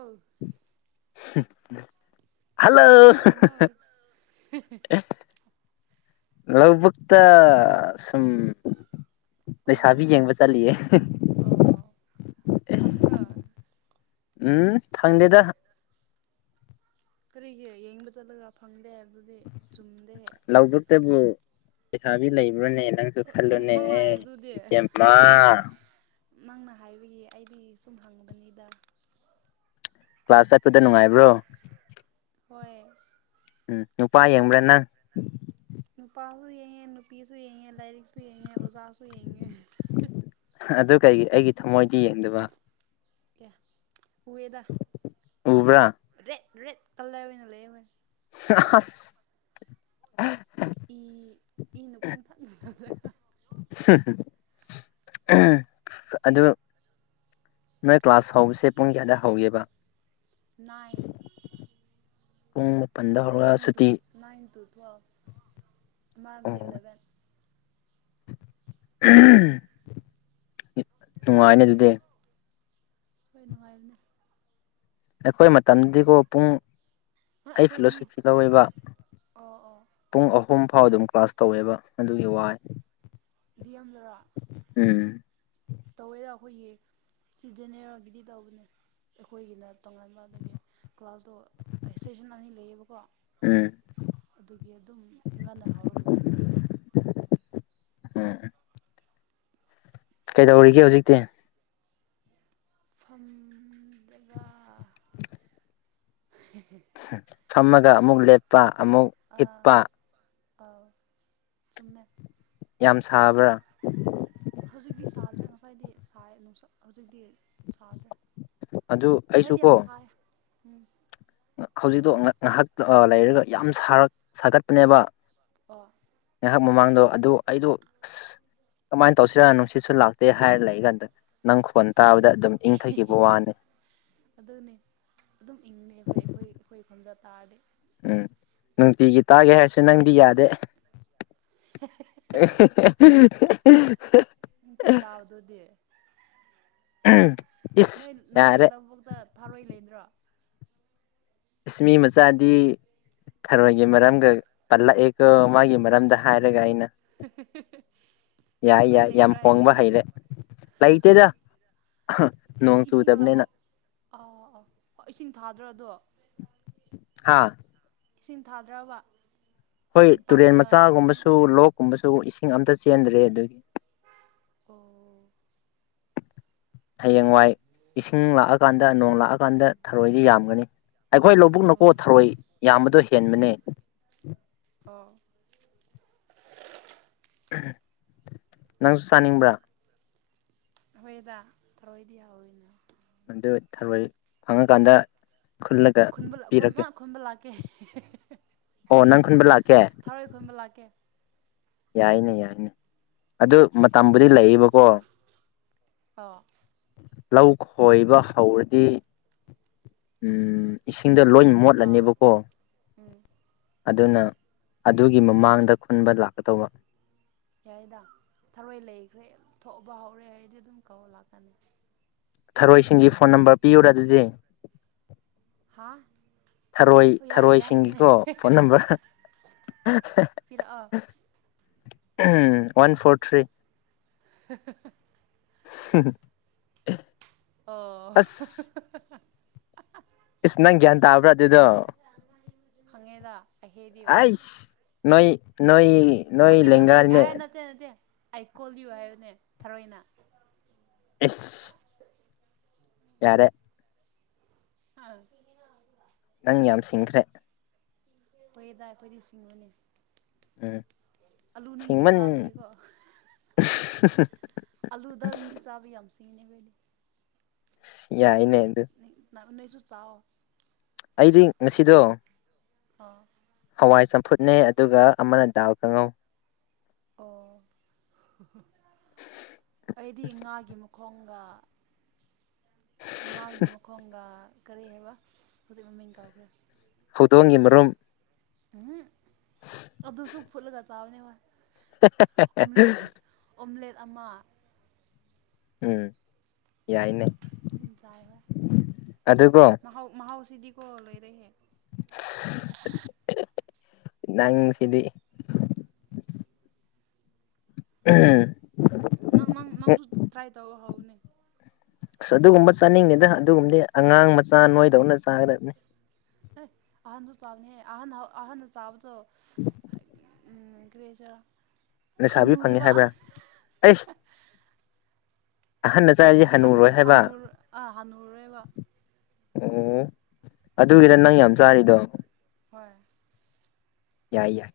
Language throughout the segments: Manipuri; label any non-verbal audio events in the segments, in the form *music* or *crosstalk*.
ꯑꯧ *inaudible* ꯍꯜꯂꯣ ꯀꯩꯗꯧꯔꯤꯅꯣ ꯑꯣ *unintelligible* ꯂꯧꯕꯨꯛꯇ ꯁꯨꯝ ꯂꯩꯁꯥꯕꯤ ꯌꯦꯡꯕ ꯆꯠꯂꯤꯌꯦ *unintelligible* ꯑꯣ ꯐꯪꯕ꯭ꯔꯣ ꯎꯝ ꯐꯪꯗꯦꯗ ꯀꯔꯤꯒꯤ ꯌꯦꯡꯕ ꯆꯠꯂꯒ ꯐꯪꯗꯦ ꯍꯥꯏꯕꯗꯨꯗꯤ ꯆꯨꯝꯗꯦꯍꯦ ꯂꯧꯕꯨꯛꯇꯕꯨ ꯂꯩꯁꯥꯕꯤ ꯂꯩꯕ꯭ꯔꯅꯦ ꯅꯪꯁꯨ ꯅꯪ ꯅꯪꯅ ꯈꯜꯂꯨꯅꯦꯍꯦ ꯍꯥꯏꯕꯗꯨꯗꯤ *unintelligible* ꯅꯪꯅ ꯍꯥꯏꯕꯒꯤ ꯑꯩꯗꯤ ꯁꯨꯝ ꯍꯪꯕꯅꯤꯗ ꯀ꯭ꯂꯥꯁ ꯆꯠꯄꯗ ꯅꯨꯡꯉꯥꯏꯕ꯭ꯔꯣ ꯍꯣꯏ ꯎꯝ ꯅꯨꯄꯥ ꯌꯦꯡꯕ꯭ꯔꯥ ꯅꯪ ꯅꯨꯄꯥꯁꯨ ꯌꯦꯡꯏ ꯅꯨꯄꯤꯁꯨ ꯌꯦ ꯂꯥꯏꯔꯤꯛꯁꯨ ꯌꯦꯡꯉꯦ ꯑꯣꯖꯥꯁꯨ ꯌꯦ ꯑꯗꯨ ꯀꯩꯒꯤ ꯑꯩꯒꯤ ꯊꯃꯣꯏꯗꯤ ꯌꯦꯡꯗꯕ ꯀ ꯎꯌꯦꯗ ꯎꯕ꯭ꯔꯥ ꯔꯦꯗ ꯔꯦꯗ ꯀꯥꯂꯔ ꯑꯣꯏꯅ ꯂꯩꯌꯦ ꯍꯥ ꯍ ꯑꯁ ꯏ ꯏꯅ ꯄꯨꯡ ꯊꯥꯛꯅꯂꯦ ꯑꯗꯨ ꯅꯣꯏ ꯀ꯭ꯂꯥꯁ ꯍꯧꯕꯁꯦ ꯄꯨꯡ ꯀꯌꯥꯗ ꯍꯧꯒꯦꯕ ꯅꯥꯏꯟ ꯑꯝ nine two nine two twelve mark ꯑꯃꯗꯤ ꯏꯂꯚꯦꯟ ꯅꯨꯡꯉꯥꯏꯅꯤ ꯑꯗꯨꯗꯤ ꯍꯣꯏ ꯅꯨꯡꯉꯥꯏꯅꯦ ꯑꯈꯣꯏ ꯃꯇꯝꯗꯤꯀꯣ ꯄꯨꯡ ꯍꯣꯏ ꯑꯩ ꯑꯩꯈꯣꯏꯗꯤ ꯄꯂꯥꯁ ꯂꯧꯋꯦꯕ ꯑꯣ ꯑꯣ ꯄꯨꯡ ꯑꯍꯨꯝ ꯐꯥꯎ ꯑꯗꯨꯝ ꯀ꯭ꯂꯥꯁ ꯇꯧꯋꯦꯕ ꯑꯗꯨꯒꯤ ꯋꯥꯏ ꯌꯥꯝꯗꯔ ꯎꯝ ꯇꯧꯋꯦꯗ ꯑꯈꯣꯏꯒꯤ ꯁꯤꯖꯤꯟꯅꯔꯒꯤꯗꯤ ꯇꯧꯕꯅꯦ ꯑꯈꯣꯏꯒꯤꯅ ꯇꯣꯉꯥꯟꯕ ꯑꯗꯒꯤ ꯀ꯭ꯂꯥꯁꯇꯣ ꯏꯁꯇꯦꯁꯟ ꯑꯅꯤ ꯂꯩꯌꯦꯕꯀꯣ ꯎꯝ ꯑꯗꯨꯒꯤ ꯑꯗꯨꯝ ꯉꯟꯅ ꯍꯧꯔꯒ ꯉꯟꯅ ꯂꯩꯕ ꯍꯝ ꯀꯩꯗꯧꯔꯤꯒꯦ ꯍꯧꯖꯤꯛꯇꯤ ꯐꯝꯕꯒ *inaudible* ꯐꯝꯃꯒ ꯑꯃꯨꯛ ꯂꯦꯞꯄ ꯑꯃꯨꯛ ꯑꯥ ꯍꯤꯞꯄ ꯑꯥ ꯆꯨꯝꯃꯦ ꯌꯥꯝ ꯁꯥꯕ꯭ꯔꯥ ꯍꯧꯖꯤꯛꯇꯤ ꯁꯥꯗ꯭ꯔꯦ ꯉꯁꯥꯏꯗꯤ ꯁꯥꯏ ꯅꯨꯡꯁꯛ ꯍꯧꯖꯤꯛꯇꯤ ꯁꯥꯗ꯭ꯔꯦ ꯑꯗꯨ ꯑꯩꯁꯨ ꯉꯁꯥꯏꯗꯤ ꯀꯣ ꯌꯥꯝ ꯁꯥꯏꯌꯦ ꯍꯧꯖꯤꯛꯇꯣ ꯉꯥ ꯉꯥꯏꯍꯥꯛ ꯑ ꯂꯩꯔꯒ ꯌꯥꯝ ꯁꯥꯔꯛ ꯁꯥꯒꯠꯄꯅꯦꯕ ꯑꯣ ꯉꯥꯏꯍꯥꯛ ꯃꯃꯥꯡꯗꯣ ꯑꯗꯨ ꯑꯩꯗꯣ ꯑꯁ ꯀꯃꯥꯏꯅ ꯇꯧꯁꯤꯔ ꯅꯨꯡꯁꯤꯠꯁꯨ ꯂꯥꯛꯇꯦ ꯍꯥꯏꯔ ꯂꯩꯏ ꯀꯥꯟꯗ ꯅꯨꯡꯆꯠ ꯑꯗꯨꯅꯦ ꯑꯗꯨꯝ ꯏꯪꯉꯩ ꯍꯣꯏ ꯑꯈꯣꯏ ꯑꯈꯣꯏ ꯐꯝꯖ ꯇꯥꯔꯗꯤ ꯎꯝ ꯅꯨꯡ ꯇꯤꯒꯤ ꯇꯥꯒꯦ ꯍꯥꯏꯔꯁꯨ ꯅꯪꯗꯤ ꯃꯦꯖꯤꯛ ꯌꯥꯗꯦ ꯅꯨꯡꯇꯤ ꯇꯥꯕꯗꯨꯗꯤ *unintelligible* ꯅꯣꯏ ꯅꯣꯏ ꯌꯥꯔꯦ ꯂꯧꯕꯨꯛꯇ ꯊꯥꯔꯣꯏ ꯂꯩꯗ꯭ꯔꯣ ꯏꯁ ꯃꯤ ꯃꯆꯥꯥꯗꯤ ꯊꯔꯣꯏꯒꯤ ꯃꯔꯝꯒ ꯄꯜꯂꯛꯑꯦꯀꯣ ꯃꯥꯒꯤ ꯃꯔꯝꯗ ꯍꯥꯏꯔꯒ ꯑꯩꯅ ꯌꯥꯏ ꯊꯔꯣꯏ ꯌꯥꯏ ꯌꯥꯝ ꯂꯩꯗ꯭ꯔꯥ ꯍꯣꯡꯕ ꯍꯥꯏꯕꯅꯤꯗ ꯍꯩꯔꯦ ꯂꯩꯇꯦꯗ ꯅꯣꯡ ꯏꯁꯤꯡ ꯆꯨꯗꯕꯅꯤꯅ ꯂꯕꯨꯛ ꯑꯥ ꯏꯁꯤꯡ ꯊꯥꯗ꯭ꯔꯣ ꯑꯗꯣ ꯍꯥꯥ ꯏꯁꯤꯡ ꯊꯥꯗ꯭ꯔꯥꯕ ꯍꯣꯏ ꯇꯨꯔꯦꯟ ꯃꯆꯥꯒꯨꯝꯕꯁꯨ ꯂꯣꯛꯀꯨꯝꯕꯁꯨ ꯏꯁꯤꯡ ꯑꯝꯇ ꯆꯦꯟꯗ꯭ꯔꯦ ꯑꯗꯨꯒꯤ ꯑꯣ ꯍꯌꯦꯡꯋꯥꯏ ꯏꯁꯤꯡ ꯂꯥꯛꯑꯀꯥꯟꯗ ꯅꯣꯡ ꯂꯥꯛꯑꯀꯥꯟꯗ ꯊꯔꯣꯏꯗꯤ ꯌꯥꯝꯒꯅꯤ ꯑꯈꯣꯏ ꯂꯧꯕꯨꯛ ꯅꯀꯣ ꯑꯣ ꯊꯧꯔꯣꯏ ꯌꯥꯝꯕꯗꯣ ꯍꯦꯟꯕꯅꯦ ꯑꯣ ꯅꯪꯁꯨ ꯆꯥꯅꯤꯡꯕ꯭ꯔꯥ ꯍꯣꯏꯗ ꯊꯔꯣꯏꯗꯤ ꯍꯥꯎꯋꯤꯅ ꯑꯗꯨ ꯊꯔꯣꯏ ꯐꯪꯉꯀꯥꯟꯗ ꯈꯨꯜꯂꯒ ꯈꯨꯟꯕ ꯑꯩꯈꯣꯏ ꯄꯤꯔꯛꯀꯦ ꯃꯥ ꯈꯨꯟꯕ ꯂꯥꯛꯀꯦ ꯑꯣ ꯅꯪ ꯈꯨꯟꯕ ꯂꯥꯛ ꯊꯔꯣꯏ ꯈꯨꯟꯕ ꯂꯥꯛꯀꯦ ꯌꯥꯏꯅꯦ ꯌꯥꯏꯅꯦ ꯑꯗꯨ ꯃꯇꯝꯕꯨꯗꯤ ꯂꯩꯌꯦꯕꯀꯣ ꯑꯣ ꯂꯧ ꯈꯣꯏꯕ ꯍꯧꯔꯗꯤ ꯎꯝ ꯏꯁꯤꯡꯗ ꯂꯣꯏ ꯑꯥ ꯃꯣꯠꯂꯅꯤꯕꯀꯣ ꯎꯝ ꯎꯝ ꯑꯗꯨꯅ ꯑꯗꯨꯒꯤ ꯃꯃꯥꯡꯗ ꯈꯨꯟꯕ ꯂꯥꯛꯀꯗꯧꯕ ꯌꯥꯏꯗ ꯊꯔꯣꯏ ꯂꯩꯈ꯭ꯔꯦ ꯊꯣꯛꯑꯕ ꯍꯧꯔꯦ ꯍꯥꯏꯗꯤ ꯑꯗꯨꯝ ꯀꯧ ꯂꯥꯛꯀꯅꯤ ꯊꯔꯣꯏꯁꯤꯡꯒꯤ ꯐꯣꯟ ꯅꯝꯕꯔ ꯄꯤꯌꯨꯔ ꯑꯗꯨꯗꯤ ꯍꯥ ꯊꯔꯣꯏ ꯍꯣꯏ ꯌꯥꯏ ꯌꯥꯏꯅꯦ ꯊꯔꯣꯏꯁꯤꯡꯒꯤꯀꯣ ꯐꯣꯟ ꯅꯝꯕꯔ ꯄꯤꯔꯛꯑꯣ ꯎꯝ ꯋꯥꯟ ꯐꯣꯔ ꯊ꯭ꯔꯤ ꯍꯥ ꯍꯥ ꯍꯥ ꯍꯍꯨꯝ ꯑꯣ ꯑꯁ ꯏꯁꯅꯪ ꯒꯤꯌꯥꯟ ꯇꯥꯕꯔ ꯑꯗꯨꯗ ꯈꯪꯉꯦꯗ ꯑꯩꯍꯦꯗꯤ ꯅꯣꯏ ꯅꯣꯏ ꯅꯣꯏ ꯂꯦꯡꯒꯥꯅꯤꯅꯦ ꯑꯦ ꯅꯠꯇꯦ ꯅꯠꯇꯦ ꯑꯥꯏ ꯀꯣꯜꯌꯨ ꯍꯥꯏꯕꯅꯦ ꯊꯔꯣꯏꯅ ꯏꯁ ꯌꯥꯔꯦ ꯑꯥ ꯅꯪ ꯌꯥꯝ ꯁꯤꯡꯈ꯭ꯔꯦ ꯑꯣꯏꯌꯦꯗ ꯑꯩꯈꯣꯏꯗꯤꯁꯤꯡꯕꯅꯤ ꯎꯝ ꯑꯂꯨ ꯅꯤꯡꯇꯤ ꯁꯤꯡꯃꯟ ꯆꯥꯕꯒꯤꯀꯣ ꯑꯂꯨꯗ ꯅꯤꯡꯗꯤ ꯆꯥꯕ ꯌꯥꯝ ꯃꯤꯅꯦ ꯑꯈꯣꯏꯗꯤ ꯅꯣꯏꯁꯨ ꯌꯥꯏꯅꯦ ꯑꯗꯨ ꯅꯣꯏꯁꯨ ꯆꯥꯎ ꯑꯩꯗꯤ ꯉꯁꯤꯗꯣ ꯑꯣ ꯍꯋꯥꯏ ꯆꯝꯐꯨꯠꯅꯦ ꯑꯗꯨꯒ ꯑꯃꯅ ꯗꯥꯜ ꯀꯥꯡꯍꯧ ꯑꯣ ꯑꯩꯗꯤ ꯉꯥꯒꯤ ꯃꯈꯣꯡ ꯉꯥ ꯉ ꯉꯥꯒꯤ ꯃꯈꯣꯡꯒ ꯀꯔꯤ ꯍꯥꯏꯕ ꯍꯧꯖꯤꯛ ꯃꯃꯤꯡ ꯀꯧꯈ꯭ꯔꯦ ꯍꯧꯗꯣꯡꯒꯤ ꯃꯔꯨꯝ ꯎꯝ ꯑꯗꯨ ꯑꯗꯨꯁꯨ ꯐꯨꯠꯂꯒ ꯆꯥꯕꯅꯦ ꯋꯥ ꯍ ꯍ ꯍ ꯑꯣꯝꯂꯦꯠ ꯑꯃ ꯎꯝ ꯌꯥꯏꯅꯦ ꯑꯗꯨꯀꯣ ꯃꯍꯥꯎ ꯃꯍꯥꯎ ꯁꯤꯗꯤ ꯁ ꯅꯪ ꯁꯤꯗꯤ ꯍꯝ ꯅꯪꯪ ꯅꯪ ꯅꯪꯁꯨ ꯇ꯭ꯔꯥꯏ ꯇꯧ ꯍꯧꯅꯦ ꯑꯁ ꯑꯗꯨꯒꯨꯝꯕ ꯆꯥꯅꯤꯡꯗꯦꯗ ꯑꯗꯨꯒꯨꯝꯕꯗꯤ ꯑꯉꯥꯡ ꯃꯆꯥ ꯅꯣꯏꯗꯧꯅ ꯆꯥꯒꯗꯕꯅꯤ ꯑꯍꯟꯁꯨ ꯆꯥꯕꯅꯦ ꯑꯍꯟ ꯑꯍꯟ ꯆꯥꯕꯗꯣ *inaudible* ꯎꯝ ꯑꯗꯨ ꯂꯩꯖꯔꯣ ꯂꯩꯁꯥꯕꯤ ꯐꯪꯉꯦ ꯍꯥꯏꯕ꯭ꯔꯥ ꯑꯩꯁ ꯑꯍꯟꯅ ꯆꯥꯔꯤꯁꯦ ꯍꯅꯨ ꯍꯟꯅꯨꯔꯣꯏ ꯍꯥꯏꯕ ꯍꯅꯨꯔ ꯑꯥ ꯍꯅꯨꯔꯦꯕ ꯑꯣ ꯑꯗꯨꯒꯤꯔ ꯅꯪ ꯌꯥꯝ ꯆꯥꯔꯤꯗꯣ ꯍꯣꯏ ꯌꯥꯏ ꯌꯥꯏ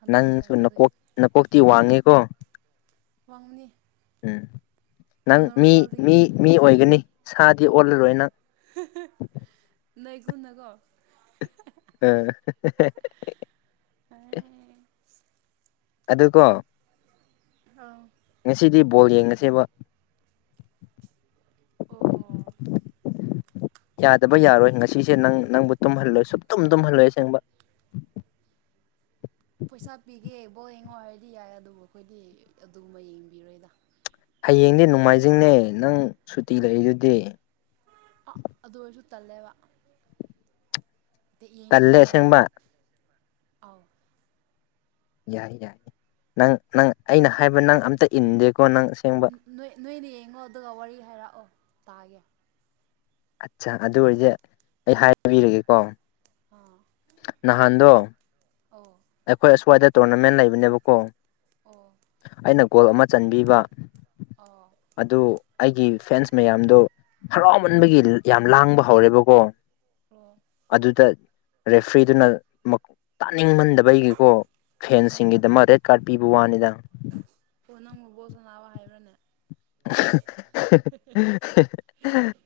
ꯍꯅꯨꯕ ꯅꯪꯁꯨ ꯇꯟꯕ ꯑꯗꯨꯒꯤ ꯅꯀꯣꯛ ꯅꯀꯣꯛꯇꯤ ꯋꯥꯡꯉꯦꯀꯣ ꯋꯥꯡꯕꯅꯤ ꯎꯝ ꯅꯪ ꯃꯤ ꯅꯣꯔꯃꯦꯜꯗꯒꯤ ꯃꯤ ꯃꯤ ꯑꯣꯏꯒꯅꯤ ꯁꯥꯗꯤ ꯑꯣꯜꯂꯔꯣꯏ ꯅꯪ ꯅꯣꯏꯒꯨꯅꯀꯣ ꯑꯥ ꯍꯥ ꯍꯥ ꯑꯥ ꯍꯥ ꯑꯗꯨꯀꯣ ꯑꯥꯎ ꯉꯁꯤꯗꯤ ꯕꯣꯜ ꯌꯦꯡꯉꯁꯦꯕ ꯑꯣ ꯌꯥꯗꯕ ꯌꯥꯔꯣꯏ ꯉꯁꯤꯁꯦ ꯅꯪ ꯅꯪꯕꯨ ꯇꯨꯝꯍꯜꯂꯣꯏ ꯁꯨꯝ ꯇꯨꯝ ꯇꯨꯝꯍꯜꯂꯣꯏ ꯑꯁꯦꯡꯕ *inaudible* ꯄꯩꯁꯥ ꯄꯤꯒꯦꯕꯣ ꯌꯦꯡꯉꯣ ꯍꯥꯏꯔꯗꯤ ꯌꯥꯏ ꯑꯗꯨꯕꯨ ꯑꯩꯈꯣꯏꯗꯤ ꯑꯗꯨꯃ ꯌꯦꯡꯕꯤꯔꯣꯏꯗ ꯍꯌꯦꯡꯗꯤ ꯅꯣꯡꯃꯥꯏꯖꯤꯡꯅꯦ ꯅꯪ ꯁꯨꯇꯤ ꯂꯩꯏꯗꯨꯗꯤ ꯑꯥ ꯑꯗꯨ ꯑꯣꯏꯔꯁꯨ ꯇꯜꯂꯦꯕ ꯇꯜꯂꯦ ꯑꯁꯦꯡꯕ ꯑꯥꯎ ꯌꯥꯏ ꯌꯥꯏ ꯅꯪ ꯅꯪ ꯑꯩꯅ ꯍꯥꯏꯕ ꯅꯪ ꯑꯝꯇ ꯏꯟꯗꯦꯀꯣ ꯅꯪ ꯑꯁꯦꯡꯕ ꯅꯣꯏ ꯅꯣꯏꯅ ꯌꯦꯡꯉꯣ ꯑꯗꯨꯒ ꯋꯥꯔꯤ ꯍꯥꯏꯔꯛꯑꯣ ꯇꯥꯒꯦ ꯑꯠꯆꯥ ꯑꯗꯨ ꯑꯣꯏꯔꯗꯤ ꯑꯩ ꯍꯥꯏꯕꯤꯔꯒꯦꯀꯣ ꯑꯥ ꯅꯍꯥꯟꯗꯣ ꯑꯣ ꯑꯩꯈꯣꯏ ꯑꯁ꯭ꯋꯥꯏꯗ ꯇꯣꯔꯅꯥꯃꯦꯟ ꯂꯩꯕꯅꯦꯕꯀꯣ ꯑꯣ ꯑꯩꯅ ꯒꯣꯜ ꯑꯃ ꯆꯟꯕꯤꯕ ꯑꯣ ꯑꯗꯨ ꯑꯩꯒꯤ ꯐ꯭ꯔꯦꯟꯁ ꯃꯌꯥꯝꯗꯣ ꯑꯣ ꯍꯔꯥꯎꯃꯟꯕꯒꯤ ꯌꯥꯝ ꯂꯥꯡꯕ ꯍꯧꯔꯦꯕꯀꯣ ꯑꯣ ꯑꯗꯨꯗ ꯔꯦꯐ꯭ꯔꯤꯗꯨꯅ ꯃꯛ ꯇꯥꯅꯤꯡꯃꯟꯗꯕ ꯑꯩ ꯑꯩꯒꯤꯀꯣ ꯎꯝ ꯐꯦꯟꯁꯤꯡꯒꯤꯗꯃꯛ ꯔꯦꯠ ꯀꯥꯔꯠ ꯄꯤꯕ ꯋꯥꯅꯤꯗ ꯑꯣ ꯅꯪꯕꯨ ꯕꯣꯜ ꯁꯥꯟꯅꯕ ꯍꯩꯕ꯭ꯔꯅꯦ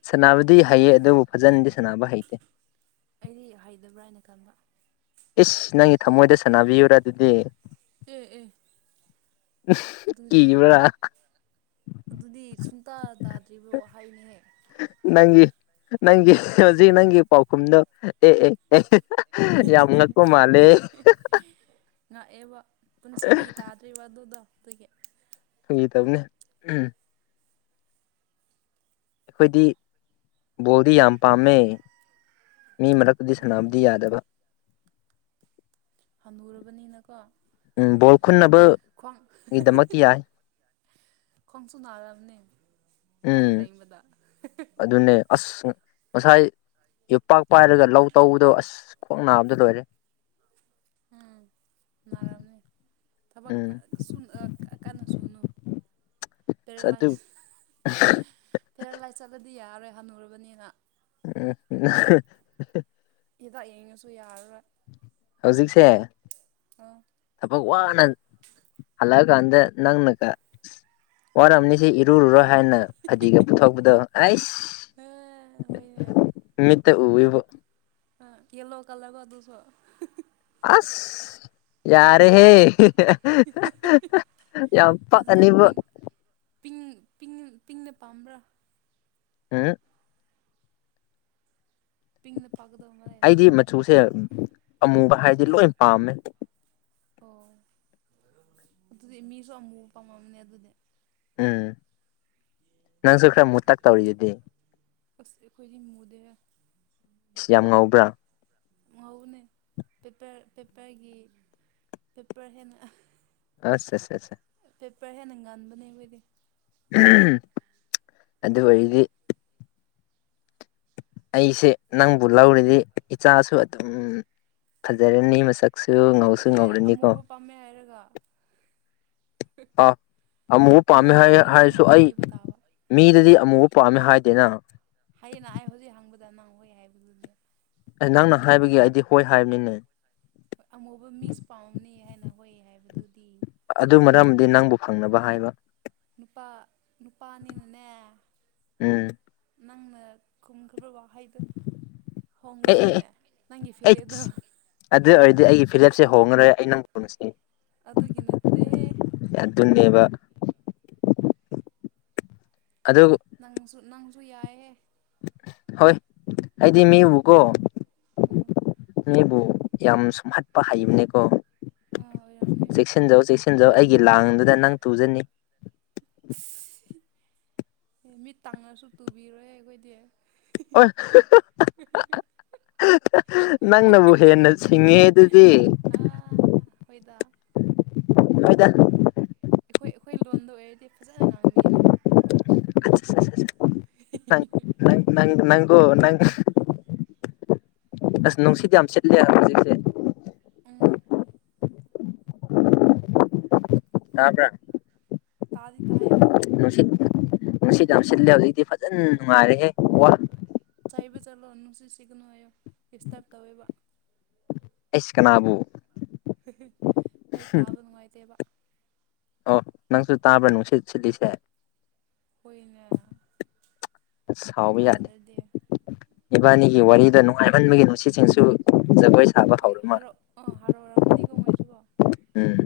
ꯁꯅꯥꯕꯨꯗꯤ ꯍꯩꯌꯦ ꯑꯗꯨꯕꯨ ꯐꯖꯅꯗꯤ ꯁꯥꯟꯅꯕ ꯍꯩꯇꯦ ꯑꯩꯗꯤ ꯍꯩꯇꯕ꯭ꯔꯥ ꯍꯥꯏꯅ ꯈꯟꯕ ꯏꯁ ꯅꯪꯒꯤ ꯊꯃꯣꯏꯗ ꯁꯥꯟꯅꯕꯤꯌꯨꯔꯥ ꯑꯗꯨꯗꯤ ꯑꯦ ꯑꯦ ꯎꯝ ꯑꯗꯨꯗꯤ ꯀꯤꯕ꯭ꯔ ꯑꯗꯨꯗꯤ ꯁꯨꯡꯇꯥ ꯇꯥꯗ꯭ꯔꯤꯕ꯭ꯔ ꯋꯍꯩꯅꯤꯍꯦ ꯅꯪꯒꯤ ꯅꯪꯒꯤ ꯍꯧꯖꯤꯛ ꯅꯪꯒꯤ ꯄꯥꯎꯈꯨꯝꯗꯣ ꯑꯦ ꯑꯦ ꯑꯦ ꯌꯥꯝ ꯉꯛꯀ ꯃꯥꯂꯦ ꯉꯥꯛꯑꯦꯕ ꯄꯨꯟꯁꯤꯗꯤ ꯇꯥꯗ꯭ꯔꯤꯕꯔꯤꯕ ꯑꯗꯨꯗꯣ ꯑꯗꯨꯒꯤ ꯐꯒꯤ ꯇꯧꯕꯅꯦ ꯎꯝ ꯑꯩꯈꯣꯏꯗꯤ ꯕꯣꯜꯗꯤ ꯌꯥꯝ ꯄꯥꯝꯃꯦ ꯃꯤ ꯃꯔꯛꯇꯨꯗꯤ ꯁꯥꯟꯅꯕꯗꯤ ꯎꯝ ꯌꯥꯗꯕ ꯍꯅꯨꯔꯕꯅꯤꯅꯀꯣ ꯎꯝ ꯕꯣꯜ ꯈꯨꯟꯅꯕꯒꯤꯗꯃꯛ ꯌꯥꯏ ꯈꯣꯡꯁꯨ ꯅꯔꯝꯅꯦ ꯎꯝ ꯑꯗꯨꯅꯦ ꯑꯁ ꯉꯁꯥꯏ ꯌꯣꯄꯥꯛ ꯄꯥꯏꯔꯒ ꯂꯧ ꯇꯧꯕꯗꯣ ꯑꯁ ꯈ꯭ꯋꯥꯡ ꯅꯥꯕꯗ ꯂꯣꯏꯔꯦ ꯎꯝ ꯅꯥꯔꯝꯅꯤ ꯊꯕꯛ ꯎꯝ ꯀꯟꯅ ꯁꯨꯅꯨ ꯑꯁ ꯑꯗꯨ ꯄꯦꯔꯥꯂꯥꯏꯁ ꯄꯦꯔꯥꯂꯥꯏꯁ ꯆꯠꯂꯗꯤ ꯌꯥꯔꯣꯏ ꯍꯜꯅꯨꯔꯕꯅꯤꯅ ꯎꯝ ꯍꯤꯗꯥꯛ ꯌꯦꯡꯉꯁꯨ ꯌꯥꯔꯔꯣꯏ ꯍꯧꯖꯤꯛꯁꯦ ꯑꯥ ꯊꯕꯛ ꯋꯥꯅ ꯍꯜꯂꯛ ꯀꯥꯟꯗ ꯅꯪꯅ ꯀ ꯋꯥꯔꯝꯅꯤꯁꯤ ꯏꯔꯨꯔꯣ ꯍꯥꯏꯅ ꯐꯗꯤꯒ ꯄꯨꯊꯣꯛꯄꯗꯣ ꯑꯩꯁ ꯑꯦ ꯍꯣꯏꯅꯦ ꯃꯤꯠꯇ ꯎꯕꯤꯕ ꯌꯦꯜꯂꯣ ꯀꯂꯔ ꯒ ꯑꯗꯨ ꯁꯣ ꯑꯁ ꯌꯥꯔꯦ ꯍꯦ ꯌꯥꯝ ꯑꯗꯨꯅ ꯄꯛꯑꯅꯤꯕꯣ ꯄꯤꯡ ꯄꯤꯡ ꯄꯤꯡ‌ ꯄꯤꯡꯅ ꯄꯥꯝꯕ꯭ꯔꯥ ꯑꯥ ꯄꯤꯡꯅ ꯄꯥꯛꯀꯗꯧ ꯃꯥꯜꯂꯦ ꯑꯩꯗꯤ ꯃꯆꯨꯁꯦ ꯑꯃꯨꯕ ꯍꯥꯏꯗꯤ ꯂꯣꯏ ꯄꯥꯝꯃꯦ ꯑꯣ ꯑꯗꯨꯗꯤ ꯃꯤꯁꯨ ꯑꯃꯨ ꯄꯥꯃꯝꯅꯦ ꯑꯗꯨꯗꯤ ꯎꯝ ꯅꯪꯁꯨ ꯌꯥꯏ ꯈꯔ ꯃꯨꯠꯇꯥꯛ ꯇꯧꯔꯤꯁꯤꯗꯤ ꯑꯁ ꯑꯩꯈꯣꯏꯗꯤ ꯃꯨꯗꯦꯍꯦ ꯑꯁ ꯌꯥꯝ ꯉꯧꯕ꯭ꯔꯥ ꯉꯧꯕꯅꯦ ꯄꯦꯄꯔ ꯄꯦꯄꯔꯒꯤ ꯄꯦꯄꯔ ꯍꯦꯟꯅ ꯑꯁ ꯑꯁ ꯄꯦꯄꯔ ꯍꯦꯟꯅ ꯉꯟꯥꯕꯅꯦ ꯈꯣꯏꯗꯤ ꯑꯗꯨꯑꯣꯏꯔꯗꯤ ꯑꯩꯁꯦ ꯅꯪꯕꯨ ꯂꯧꯔꯗꯤ ꯏꯆꯥꯁꯨ ꯑꯗꯨꯝ ꯐꯖꯔꯅꯤ ꯃꯁꯛ ꯁꯨ ꯉꯧꯁꯨ ꯑꯦ ꯉꯥꯎꯔꯅꯤꯀꯣ ꯑꯃꯨꯕ ꯄꯥꯝꯃꯦ ꯍꯥꯏꯔꯒ ꯑ ꯑꯃꯨ ꯄꯥꯝꯃꯦ ꯑꯃꯨꯕ ꯄꯥꯝꯃꯗꯤ ꯍꯥꯏꯔꯁꯨ ꯑꯃꯨꯕ ꯑꯩ ꯊꯤꯕ ꯇꯥꯕ ꯃꯤꯗꯗꯤ ꯑꯃꯨ ꯄꯥꯝꯃꯦ ꯍꯥꯏꯗꯦꯅ ꯑꯩꯅ ꯑꯩ ꯍꯧꯖꯤꯛ ꯍꯪꯕꯗ ꯅꯪ ꯍꯣꯏ ꯍꯥꯏꯕꯗꯨꯅꯦ ꯑꯩ ꯅꯪꯅ ꯍꯥꯏꯕꯒꯤ ꯑꯩꯗꯤ ꯍꯣꯏ ꯍꯥꯏꯕꯅꯤꯅꯦ ꯍꯣꯏ ꯑꯃꯨꯕ ꯃꯤꯁꯨ ꯄꯥꯝꯅꯤ ꯍꯥꯏꯅ ꯍꯣꯏ ꯍꯥꯏꯕꯗꯨꯗꯤ ꯑꯗꯨ ꯃꯔꯝꯗꯤ ꯅꯪꯕꯨ ꯐꯪꯅꯕ ꯍꯥꯏꯕ ꯅꯨꯄꯥ ꯅꯨꯄꯥꯅꯤꯅꯅꯦ ꯎꯝ ꯅꯪꯅ ꯈꯨꯝꯈ꯭ꯔ꯭ꯕ ꯗ ꯑꯦ ꯑꯦ ꯍꯣꯡꯒꯅꯨꯅꯦ ꯅꯪꯒꯤ ꯑꯦ ꯐꯤꯔꯦꯑ ꯑꯗꯨ ꯑꯣꯏꯔꯗꯤ ꯑꯩꯒꯤ ꯐꯤꯔꯦꯞꯁꯦ ꯍꯣꯡꯉꯔꯣꯏ ꯑꯩ ꯅꯪ ꯄꯨꯟꯁꯤ ꯑꯗꯨꯒꯤ ꯅꯠꯇꯦ ꯍꯦ ꯑꯗꯨꯅꯦꯕ ꯑꯗꯨꯕꯨ ꯅꯪꯁꯨ ꯅꯪꯁꯨ ꯌꯥꯏꯍꯦ ꯍꯣꯏ ꯑꯩꯗꯤ ꯃꯤ ꯕꯨꯀꯣ ꯎꯝ ꯃꯤꯕꯨ ꯌꯥꯝ ꯁꯨꯝꯍꯠꯄ ꯍꯩꯕꯅꯦꯀꯣ ꯑꯥ ꯑꯣꯏꯔꯝꯅꯤ ꯍꯣꯏ ꯆꯦꯛꯁꯤꯟꯖꯧ ꯆꯦꯛꯁꯤꯟꯖꯧ ꯑꯩꯒꯤ ꯂꯥꯡꯗꯨꯗ ꯅꯪ ꯇꯨꯖꯅꯤ ꯃꯤꯠ ꯇꯥꯡꯅꯁꯨ ꯇꯨꯕꯤꯔꯣꯏꯑꯦ ꯑꯈꯣꯏꯗꯤ *unintelligible* ꯅꯪꯅꯕꯨ ꯍꯦꯟꯅ ꯁꯤꯡꯉꯦ ꯑꯗꯨꯗꯤ ꯑꯥ ꯍꯣꯏꯗ ꯍꯣꯏꯗ ꯑꯈꯣꯏ ꯑꯈꯣꯏ ꯂꯣꯟꯗ ꯑꯣꯏꯔꯗꯤ ꯐꯖꯅ ꯉꯥꯡꯕꯤꯅꯤ ꯑꯁ ꯑꯁ ꯅꯪ ꯅꯪ ꯑꯣ ꯅꯪ ꯑꯁ ꯅꯨꯡꯁꯤꯠ ꯌꯥꯝ ꯁꯤꯠꯂꯦ ꯍꯧꯖꯤꯛꯁꯦ ꯎꯝ ꯇꯥꯕ꯭ꯔꯥ ꯇꯥꯗꯤ ꯇꯥꯥꯏꯌꯦ ꯑꯣꯏ ꯅꯨꯡꯁꯤꯠ ꯅꯨꯡꯁꯤꯠ ꯌꯥꯝ ꯁꯤꯠꯂꯦ ꯍꯧꯖꯤꯛꯇꯤ ꯐꯖꯟ ꯅꯨꯡꯉꯥꯏꯔꯦꯍꯦ ꯋꯥ ꯆꯩꯕ ꯆꯠꯂꯣ ꯅꯨꯡꯁꯤꯠꯁꯤꯠꯒꯅꯣ ꯍꯥꯏꯑꯣ ꯗꯤꯁꯇꯥꯞ ꯇꯧꯋꯦꯕ ꯑꯩꯁ ꯀꯅꯥꯕꯨ ꯑꯩ ꯇꯥꯕ ꯅꯨꯡꯉꯥꯏꯇꯦꯕ ꯑꯣ ꯅꯪꯁꯨ ꯇꯥꯕ꯭ꯔꯥ ꯅꯨꯡꯁꯤꯠ ꯁꯤꯠꯂꯤꯁꯦ ꯍꯣꯏꯅꯦ ꯁꯥꯎꯕ ꯌꯥꯗꯦ ꯇꯥꯗ꯭ꯔꯗꯤ ꯏꯕꯥꯅꯤꯒꯤ ꯋꯥꯔꯤꯗ ꯅꯨꯡꯉꯥꯏꯃꯟꯕꯒꯤ ꯅꯨꯡꯁꯤꯠꯁꯤꯡꯁꯨ ꯖꯒꯣꯏ ꯁꯥꯕ ꯍꯣꯏ ꯍꯧꯔ ꯍꯔꯧ ꯃꯥꯜꯂꯦ ꯍꯔꯧ ꯑꯣꯏꯔꯝꯒꯅꯤꯀꯣ ꯎꯝ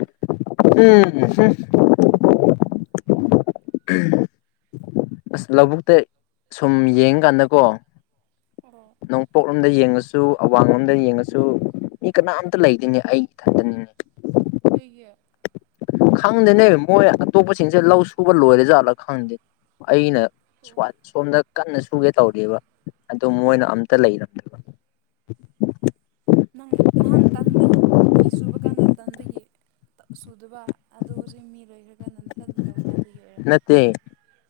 *inaudible* ꯑꯝ ꯍꯝ ꯑꯁ ꯂꯧꯕꯨꯛꯇꯩ ꯁꯨꯝ ꯌꯦꯡꯀꯥꯟꯗꯀꯣ ꯑꯣ ꯅꯣꯡꯄꯣꯛꯂꯣꯝꯗ ꯌꯦꯡꯉꯁꯨ ꯑꯋꯥꯡ ꯂꯣꯝꯗ ꯌꯦꯡꯉꯁꯨ ꯃꯤ ꯀꯅꯥꯝꯇ ꯂꯩꯇꯦꯅꯦ ꯑꯩ ꯏꯊꯟꯇꯅꯤꯅꯦ ꯀꯩꯒꯤ ꯈꯪꯗꯦꯅꯦ ꯃꯣꯏ ꯑꯇꯣꯞꯄꯁꯤꯡꯁꯦ ꯂꯧ ꯁꯨꯕ ꯂꯣꯏꯔꯖꯥꯠꯂ ꯈꯪꯗꯦ ꯑꯩꯅ ꯁꯋꯥꯠ ꯁꯣꯝꯗ ꯀꯟꯅ ꯁꯨꯒꯦ ꯇꯧꯔꯤꯑꯕ ꯑꯗꯨ ꯃꯣꯏꯅ ꯑꯝꯇ ꯂꯩꯔꯝꯗꯕ ꯅꯪ ꯅꯍꯥꯟ ꯇꯟꯕꯒꯤ ꯃꯤ ꯁꯨꯕ ꯀꯥꯟꯗ ꯇꯟꯕꯒꯤ ꯁꯨꯗꯕ ꯑꯗꯣ ꯍꯧꯖꯤꯛ ꯃꯤ ꯂꯩꯇꯀꯥ ꯅꯊꯟꯇ ꯇꯧ ꯑꯗꯨꯒꯤ ꯑꯣꯏꯔꯝꯅꯤ ꯅꯠꯇꯦ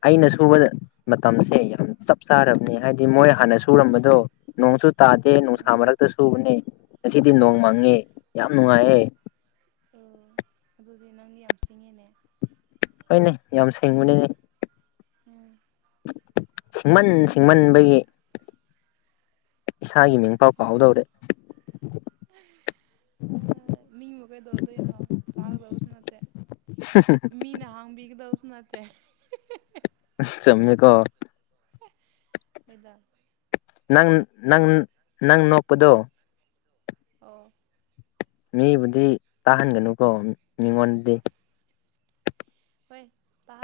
ꯑꯩꯅ ꯁꯨꯕ ꯃꯇꯝꯁꯦ ꯌꯥꯝ ꯆꯞ ꯆꯥꯔꯕꯅꯦ ꯍꯥꯏꯗꯤ ꯃꯣꯏ ꯍꯥꯟꯅ ꯁꯨꯔꯝꯕꯗꯣ ꯅꯣꯡꯁꯨ ꯇꯥꯗꯦ ꯅꯨꯡꯁꯥ ꯎꯝ ꯃꯔꯛꯇ ꯁꯨꯕꯅꯦ ꯉꯁꯤꯗꯤ ꯅꯣꯡ ꯃꯥꯡꯉꯦ ꯌꯥꯝ ꯅꯨꯡꯉꯥꯏꯌꯦ ꯑꯣ ꯑꯗꯨꯗꯤ ꯅꯪꯗꯤ ꯌꯥꯝ ꯁꯤꯡꯉꯦꯅꯦ ꯍꯣꯏꯅꯦ ꯌꯥꯝ ꯁꯤꯡꯕꯅꯤꯅꯦ ꯎꯝ ꯁꯤꯡꯃꯟ ꯁꯤꯡꯃꯟꯕꯒꯤ ꯏꯁꯥꯒꯤ ꯃꯤꯡ ꯄꯥꯎ ꯀꯥꯎꯗꯧꯔꯦ ꯑꯥ ꯃꯤꯡꯕꯨ ꯀꯩꯗꯧꯒꯗꯣꯏꯅꯣ ꯆꯥꯒꯗꯕꯁꯨ ꯅꯠꯇꯦ ꯃꯤꯅ ꯍꯥꯡꯕꯤꯒꯗꯧꯁꯨ ꯅꯠꯇꯦ ꯆꯨꯝꯃꯦꯀꯣ ꯍꯣꯏꯗ ꯅꯪ ꯅꯪ ꯅꯪ ꯅꯣꯛꯄꯗꯣ ꯑꯣ ꯃꯤꯕꯨꯗꯤ ꯇꯥꯍꯟꯒꯅꯨꯀꯣ ꯃꯤ ꯃꯤꯉꯣꯟꯗꯗꯤ ꯍꯣꯏ ꯇꯥ